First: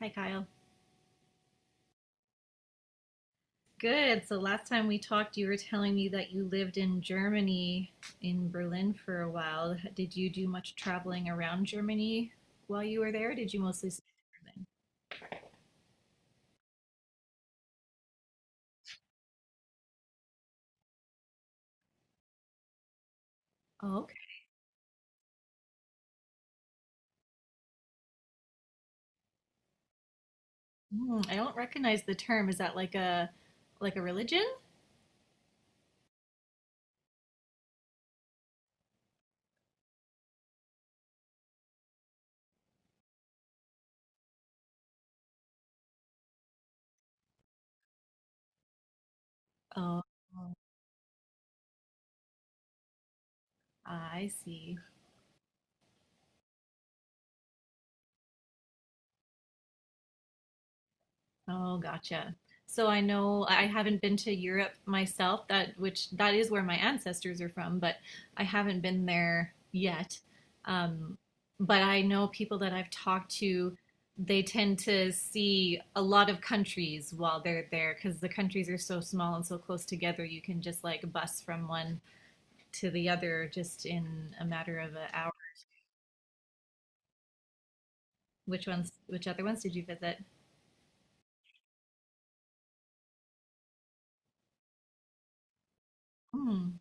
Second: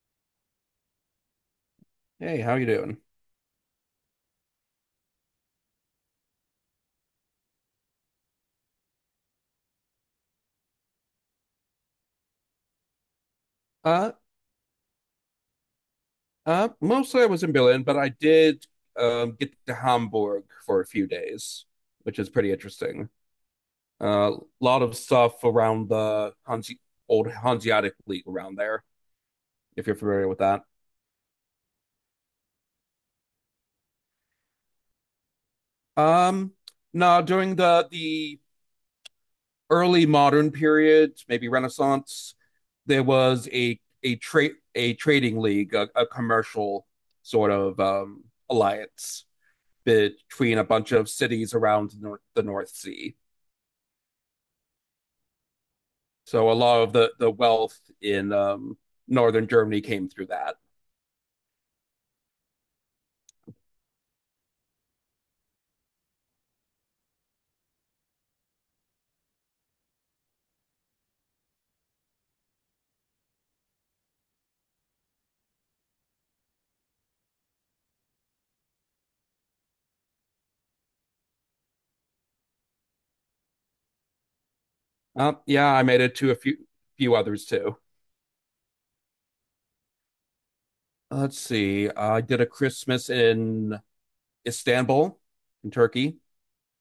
Hi, Kyle. Hey, how you doing? Good. So last time we talked, you were telling me that you lived in Germany, in Berlin for a while. Did you do much traveling around Germany while you were there? Or did you mostly stay Uh, in mostly I was in Berlin, but I did get to Hamburg for a few days, which is pretty interesting. Berlin? Oh, A okay. Lot of stuff around the Hanse old Hanseatic League around there, if you're familiar with that. Hmm, I don't recognize the term. Is that like a religion? Um, no, during the early modern period, maybe Renaissance, there was a trading league, a commercial sort of alliance Oh, between a bunch of cities around the North, Sea. I see. So a lot of the wealth in northern Germany came through that. Oh, gotcha. So I know I haven't been to Europe myself, that which that is where my ancestors are from, but I haven't been there yet. Um, but I know people that I've talked to, they tend to see a lot of countries while they're there because the countries are so small and so close together. You can just like bus from one to the other just in a matter of an hour. Yeah, I made it to a few few others too. Which ones, which other ones did you visit? Let's see. I did a Christmas in Istanbul, in Turkey. Hmm.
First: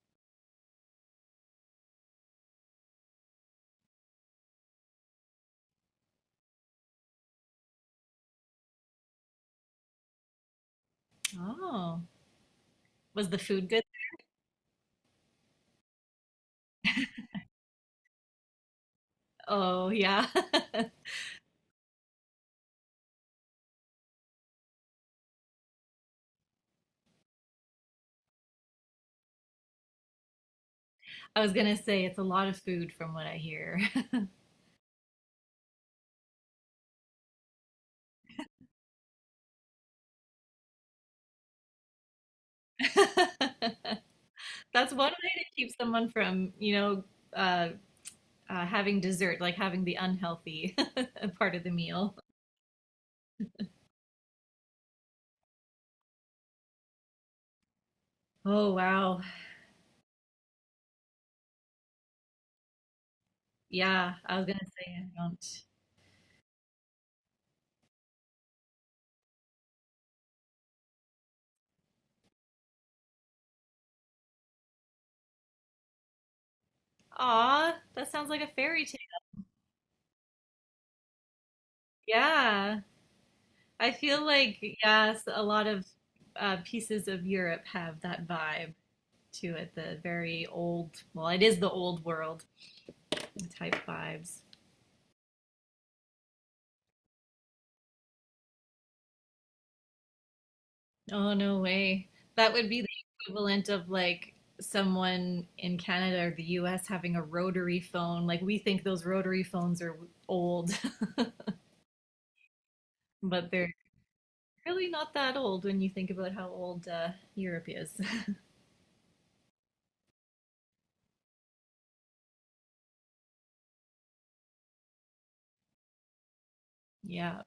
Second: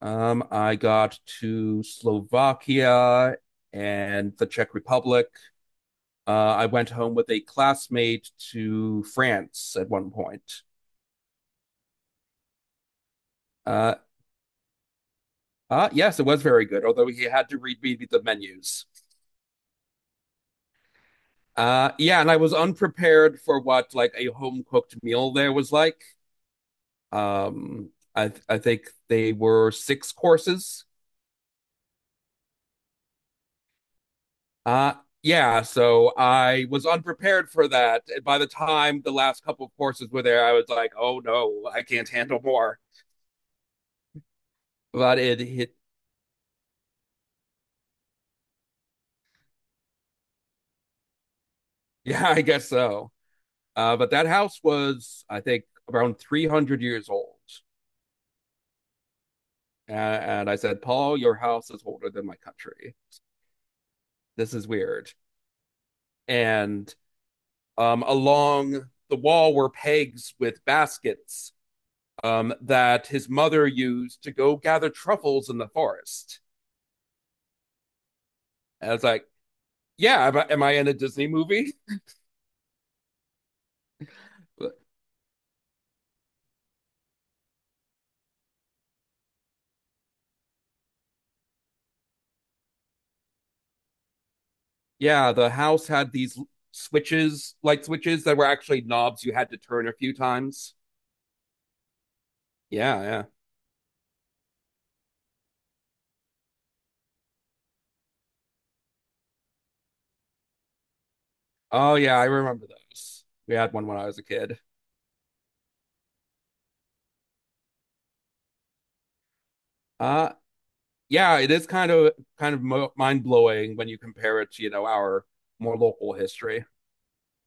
I got to Slovakia and the Czech Republic. I went home with a classmate to France at one point. Oh, was the food good? Uh, yes, it was very good, although he had to read me the menus. Oh, yeah. Yeah, and I was unprepared for what like a home cooked meal there was like. I think they were six courses. I was gonna say it's a lot of food from what I hear. Uh, yeah, so I was unprepared for that. And by the time the last couple of courses were there, I was like, oh no, I can't handle more. That's one But way it to keep hit, someone from, uh, having dessert, like having the unhealthy part of the meal. yeah, I guess so. But that house was, I think, around 300 years old. Oh wow. And, and I said, Paul, your house is older than my country. Yeah, I was This gonna is say I weird. don't. And along the wall were pegs with baskets that his mother used to go gather truffles in the forest. Aw, that sounds like a fairy And I tale. was like, yeah, am I in a Disney movie? Yeah, I feel like yes, a lot of pieces of Europe have that vibe to it, the very old, well, it is the old world type vibes. Yeah, the house had these switches, light switches that were actually knobs you had to turn a few times. Oh, no way. That would be the Yeah, yeah. equivalent of like someone in Canada or the US having a rotary phone. Like we think those rotary phones are old, Oh, yeah, I remember those. but We had they're one when I was a kid. really not that old when you think about how old Europe is. Uh, yeah, it is kind of mind blowing when you compare it to you know our more local history. Yeah.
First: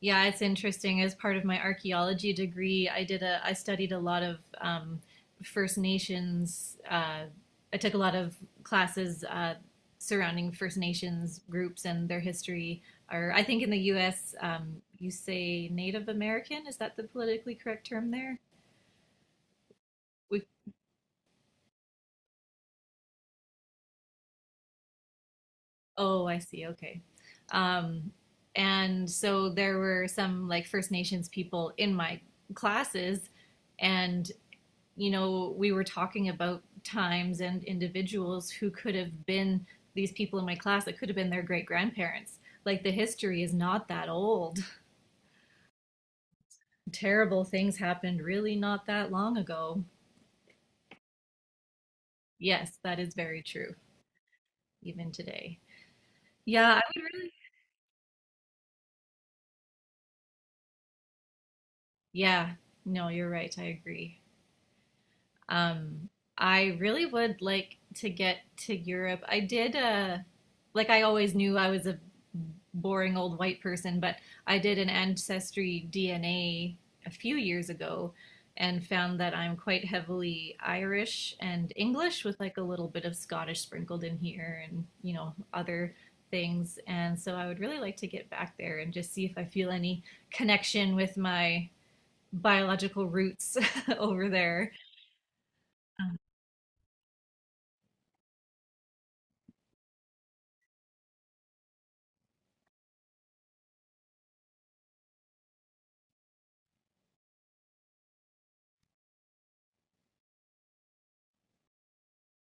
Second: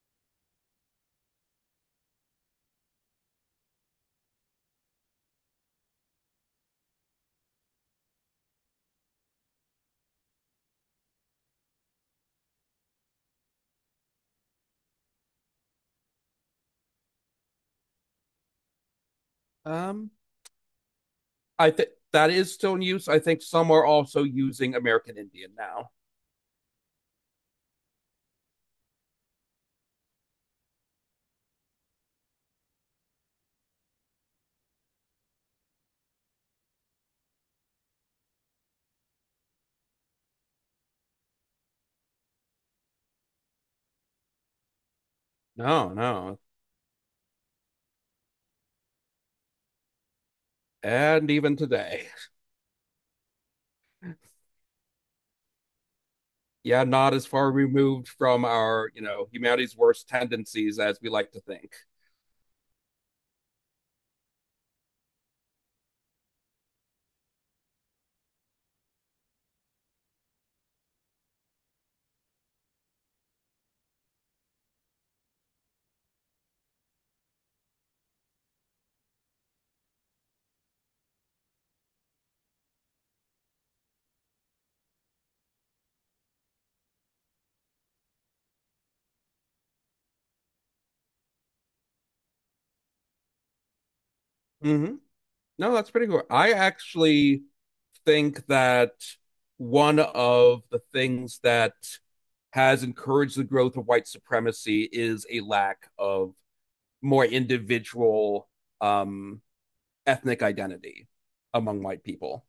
Yeah, it's interesting. As part of my archaeology degree, I studied a lot of First Nations. I took a lot of classes surrounding First Nations groups and their history. Or I think in the U.S. You say Native American. Is that the politically correct term there? Um, We, I think that is still in use. I think some are also using American Indian now. oh, I see. Okay. Um, and so there were some like First Nations people in my classes, and you know, we were talking about times and individuals who could have been these people in my class that could have been their great grandparents. Like the history is not that old. No, no, Terrible things happened really not that long ago. and even today, Yes, that is very true, even today. Yeah, I yeah, would not as really, far removed from our you know humanity's worst tendencies as we like to think. yeah, no, you're right. I agree. Um, I really would like to get to Europe. Like I always knew I was a boring old white person, but I did an ancestry DNA a few years ago and found that I'm quite heavily Irish and English with like a little bit of Scottish sprinkled in here and, you know, other things. And so I would really like to get back there and just see if I feel any connection with my biological roots over there. Mm-hmm. No, that's pretty cool. I actually think that one of the things that has encouraged the growth of white supremacy is a lack of more individual um, ethnic identity among white people.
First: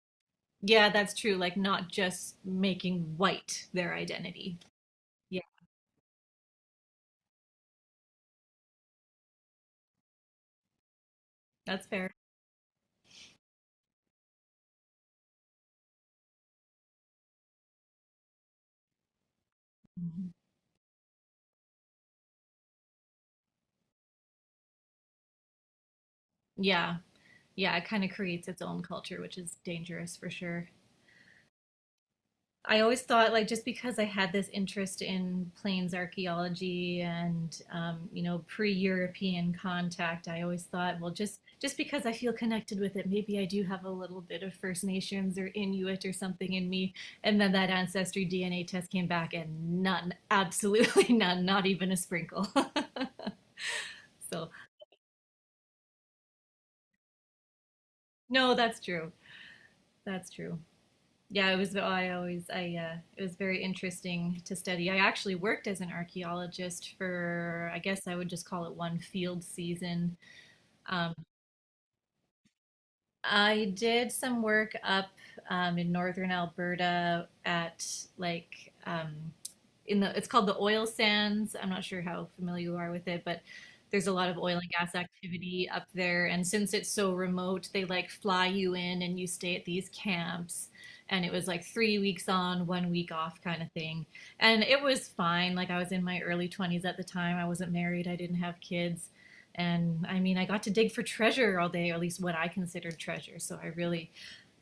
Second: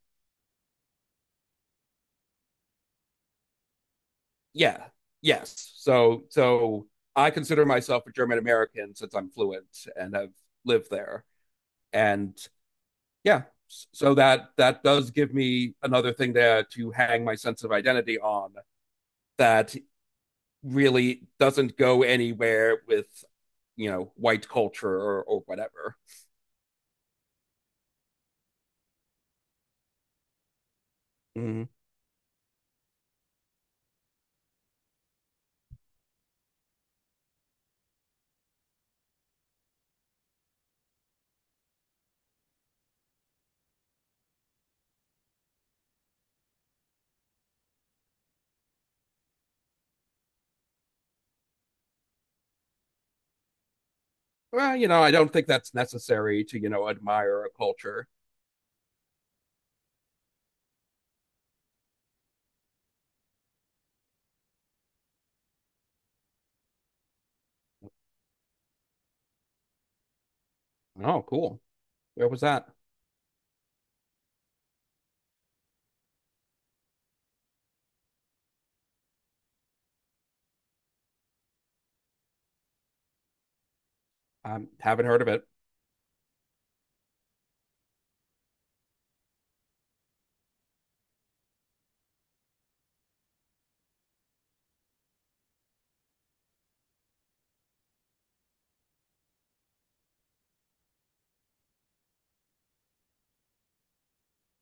Yeah, that's true. Like not just making white their identity. Yeah. Yeah, Yes. So I consider myself a German American since I'm fluent and have lived there. that's fair. And yeah, so that does give me another thing there to hang my sense of identity on that Mhm. really doesn't go anywhere with you know white culture or whatever. Yeah. Yeah, it kind of creates its own culture, which is dangerous for sure. Mhm. I always thought like just because I had this interest in plains archaeology and you know pre-European contact, I always thought, well, just because I feel connected with it, maybe I do have a little bit of First Nations or Inuit or something in me. And then that ancestry DNA test came back, and none, absolutely none, not even a sprinkle. So Well, you know, I don't think that's necessary to, you know, admire a culture. no, that's true. That's true. Yeah, it was. Oh, I always. I. It was very interesting to study. I actually worked as an archaeologist for. I guess I would just call it one field season. um, Oh cool, where was that? I did some work up in northern Alberta at like in the it's called the oil sands. I'm not sure how familiar you are with it, but there's a lot of I oil and gas haven't heard of it. activity up there. And since it's so remote, they like fly you in and you stay at these camps. And it was like three weeks on, one week off kind of thing. And it was fine. Like I was in my early 20s at the time. I wasn't married. I didn't have kids. And I mean, I got to dig for treasure all day, or at least what I considered treasure.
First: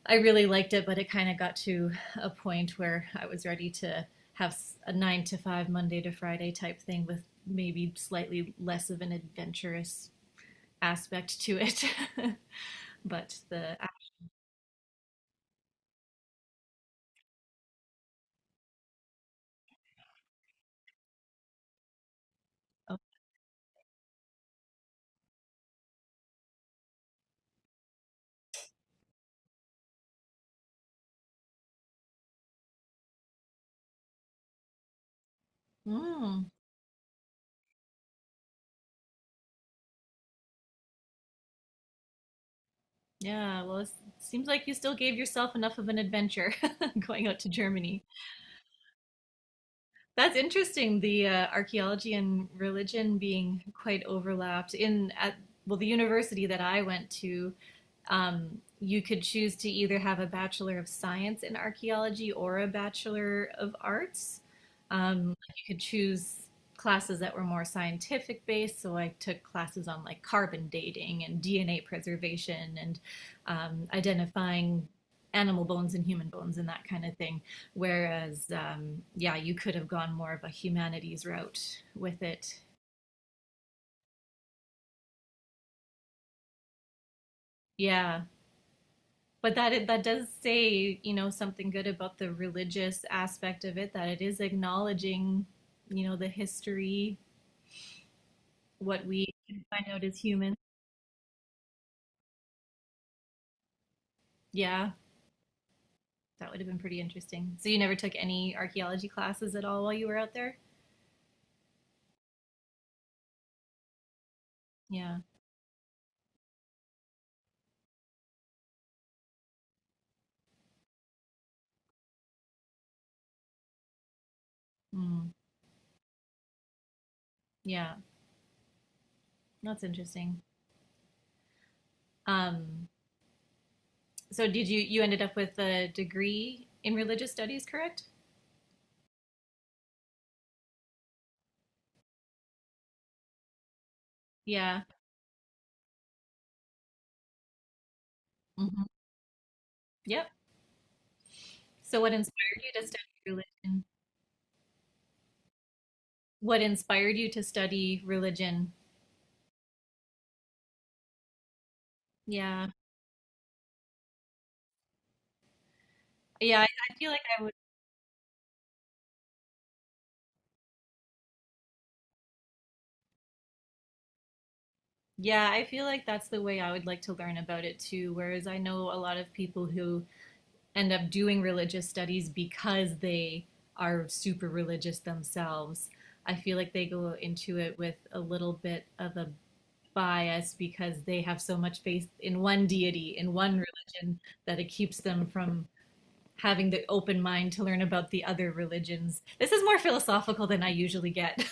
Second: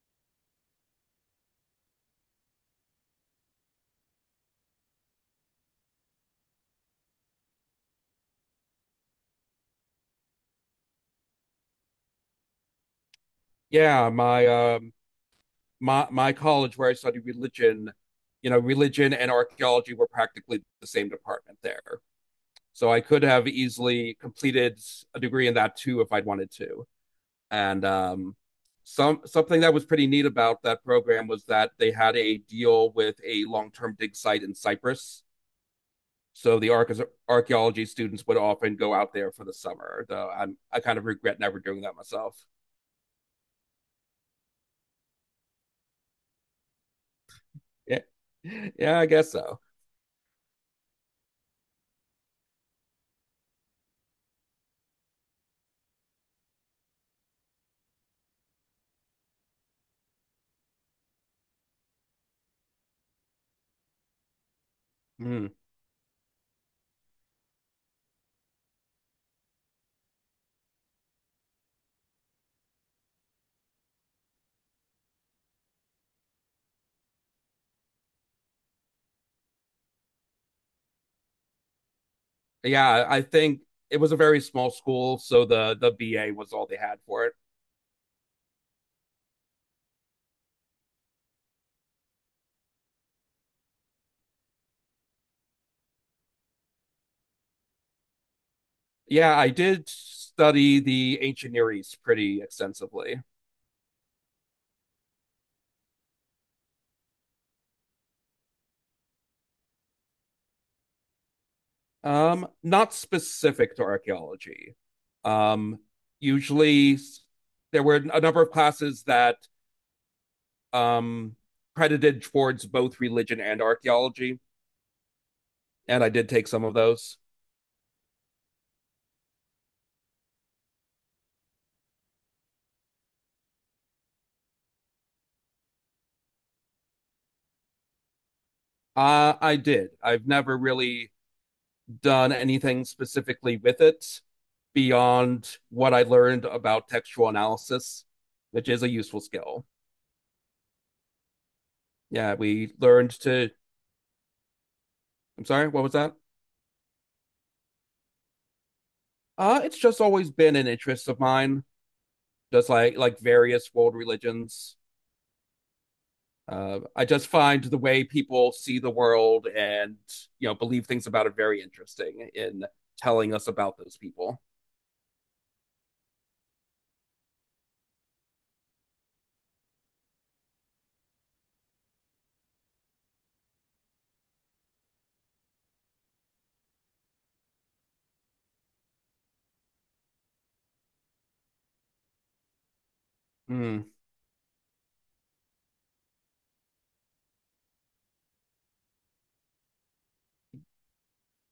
I really liked it, but it kind of got to a point where I was ready to have a 9 to 5, Monday to Friday type thing with maybe slightly less of an adventurous aspect to it. But the, Yeah, my college where I studied religion, you know, religion and archaeology were practically the same department there, so oh, I could have easily completed a degree in that too if I'd wanted to. And something that was pretty neat about that program was that they had a deal with a long-term dig site in Cyprus. mm, So the archaeology students would often go out there for the summer. Though I kind of regret never doing that myself. yeah, well, it seems like you still gave yourself enough of an adventure going out to Yeah, Germany. yeah, I guess so. That's interesting. The archaeology and religion being quite overlapped in at well, the university that I went to, you could choose to either have a bachelor of science in archaeology or a bachelor of arts. Mm. You could choose classes that were more scientific based. So I took classes on like carbon dating and DNA preservation and identifying animal bones and human bones and that kind of thing. Whereas, yeah, you could have gone more of a humanities route with it. Yeah, I think it was a very small school, so the BA was all they had for it. Yeah, but that does say you know something good about the religious aspect of it. That it is acknowledging you know the history, what we Yeah, I can find did out as humans. study the ancient Near East pretty extensively. Yeah, that would have been pretty interesting. So you never took any archaeology classes at all while you were out there? Not specific to archaeology. Yeah. Um, Usually, there were a number of classes that um, credited towards both religion and archaeology, Mm, and I did take some of those. yeah. That's interesting. Um, so did you ended up with a degree in religious studies, correct? I did. I've never really done anything specifically with it Yeah. beyond what I learned about textual analysis, which Hmm. is a useful skill. Yep. So what Yeah, inspired we you to study learned to. religion? I'm sorry, what was that? What inspired you to study religion? It's just always been an interest of mine. Yeah. Just like various world religions. Yeah, I I feel like just I would find the way people see the world and you know believe things about it very interesting in telling us about those people. Yeah, I feel like that's the way I would like to learn about it too. Whereas I know a lot of people who end up doing religious studies because they are super religious themselves. I feel like they go into it with a little bit of a bias because they have so much faith in one deity, in one Mm. religion, that it keeps them from having the open mind to learn about the other religions. This is more philosophical than I usually get.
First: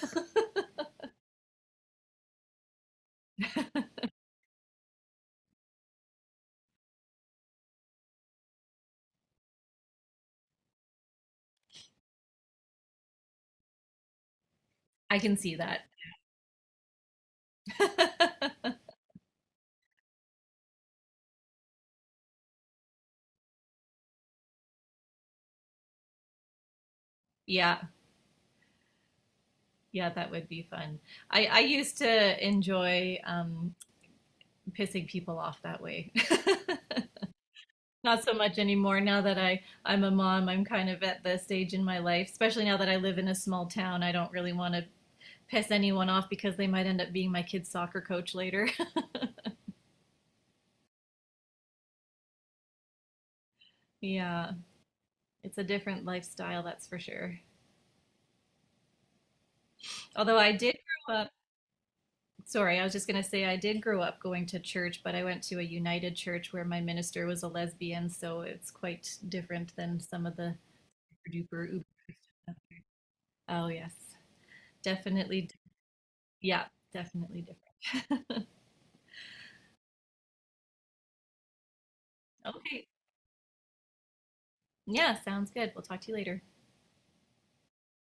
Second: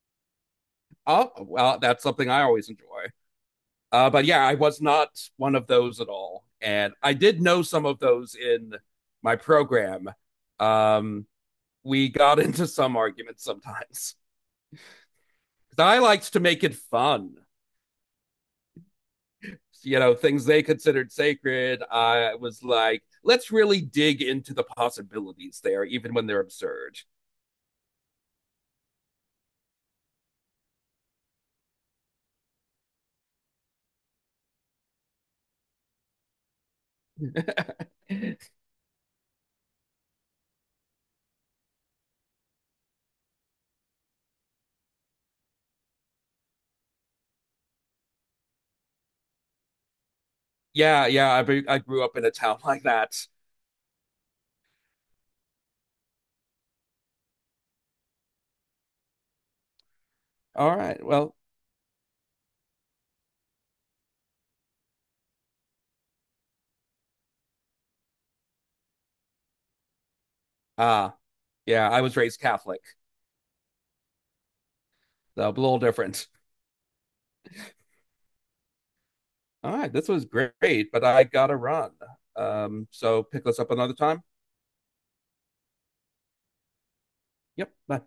Oh well, that's something I always enjoy. But yeah, I was not one of those at all, and I did know some of those in my program. Um, we got into some arguments sometimes. I can see that. I liked to make it fun. You know, things they considered sacred, I was like, let's really dig into the possibilities there even when they're absurd. Yeah, yeah, that would be fun. I used to enjoy pissing people off that way. Not so much anymore now that I'm a mom. I'm kind of at the stage in my life, especially now that I live in a small town. I don't really want to piss anyone off because they might end up being my kid's soccer coach later. Yeah, yeah, I grew up in a town like that. Yeah, it's a different lifestyle, that's for sure. Although I All did right, grow up well, Sorry, I was just going to say I did grow up going to church, but I went to a United Church where my minister was a lesbian, so it's quite different than some of the ah uh, duper uber. yeah, I was raised Catholic, Oh, yes, definitely. so a little different. Yeah, definitely different. All right, this was great, but I gotta run. Okay. So pick us up another time. Yeah, sounds good. We'll talk to you later. Yep, bye.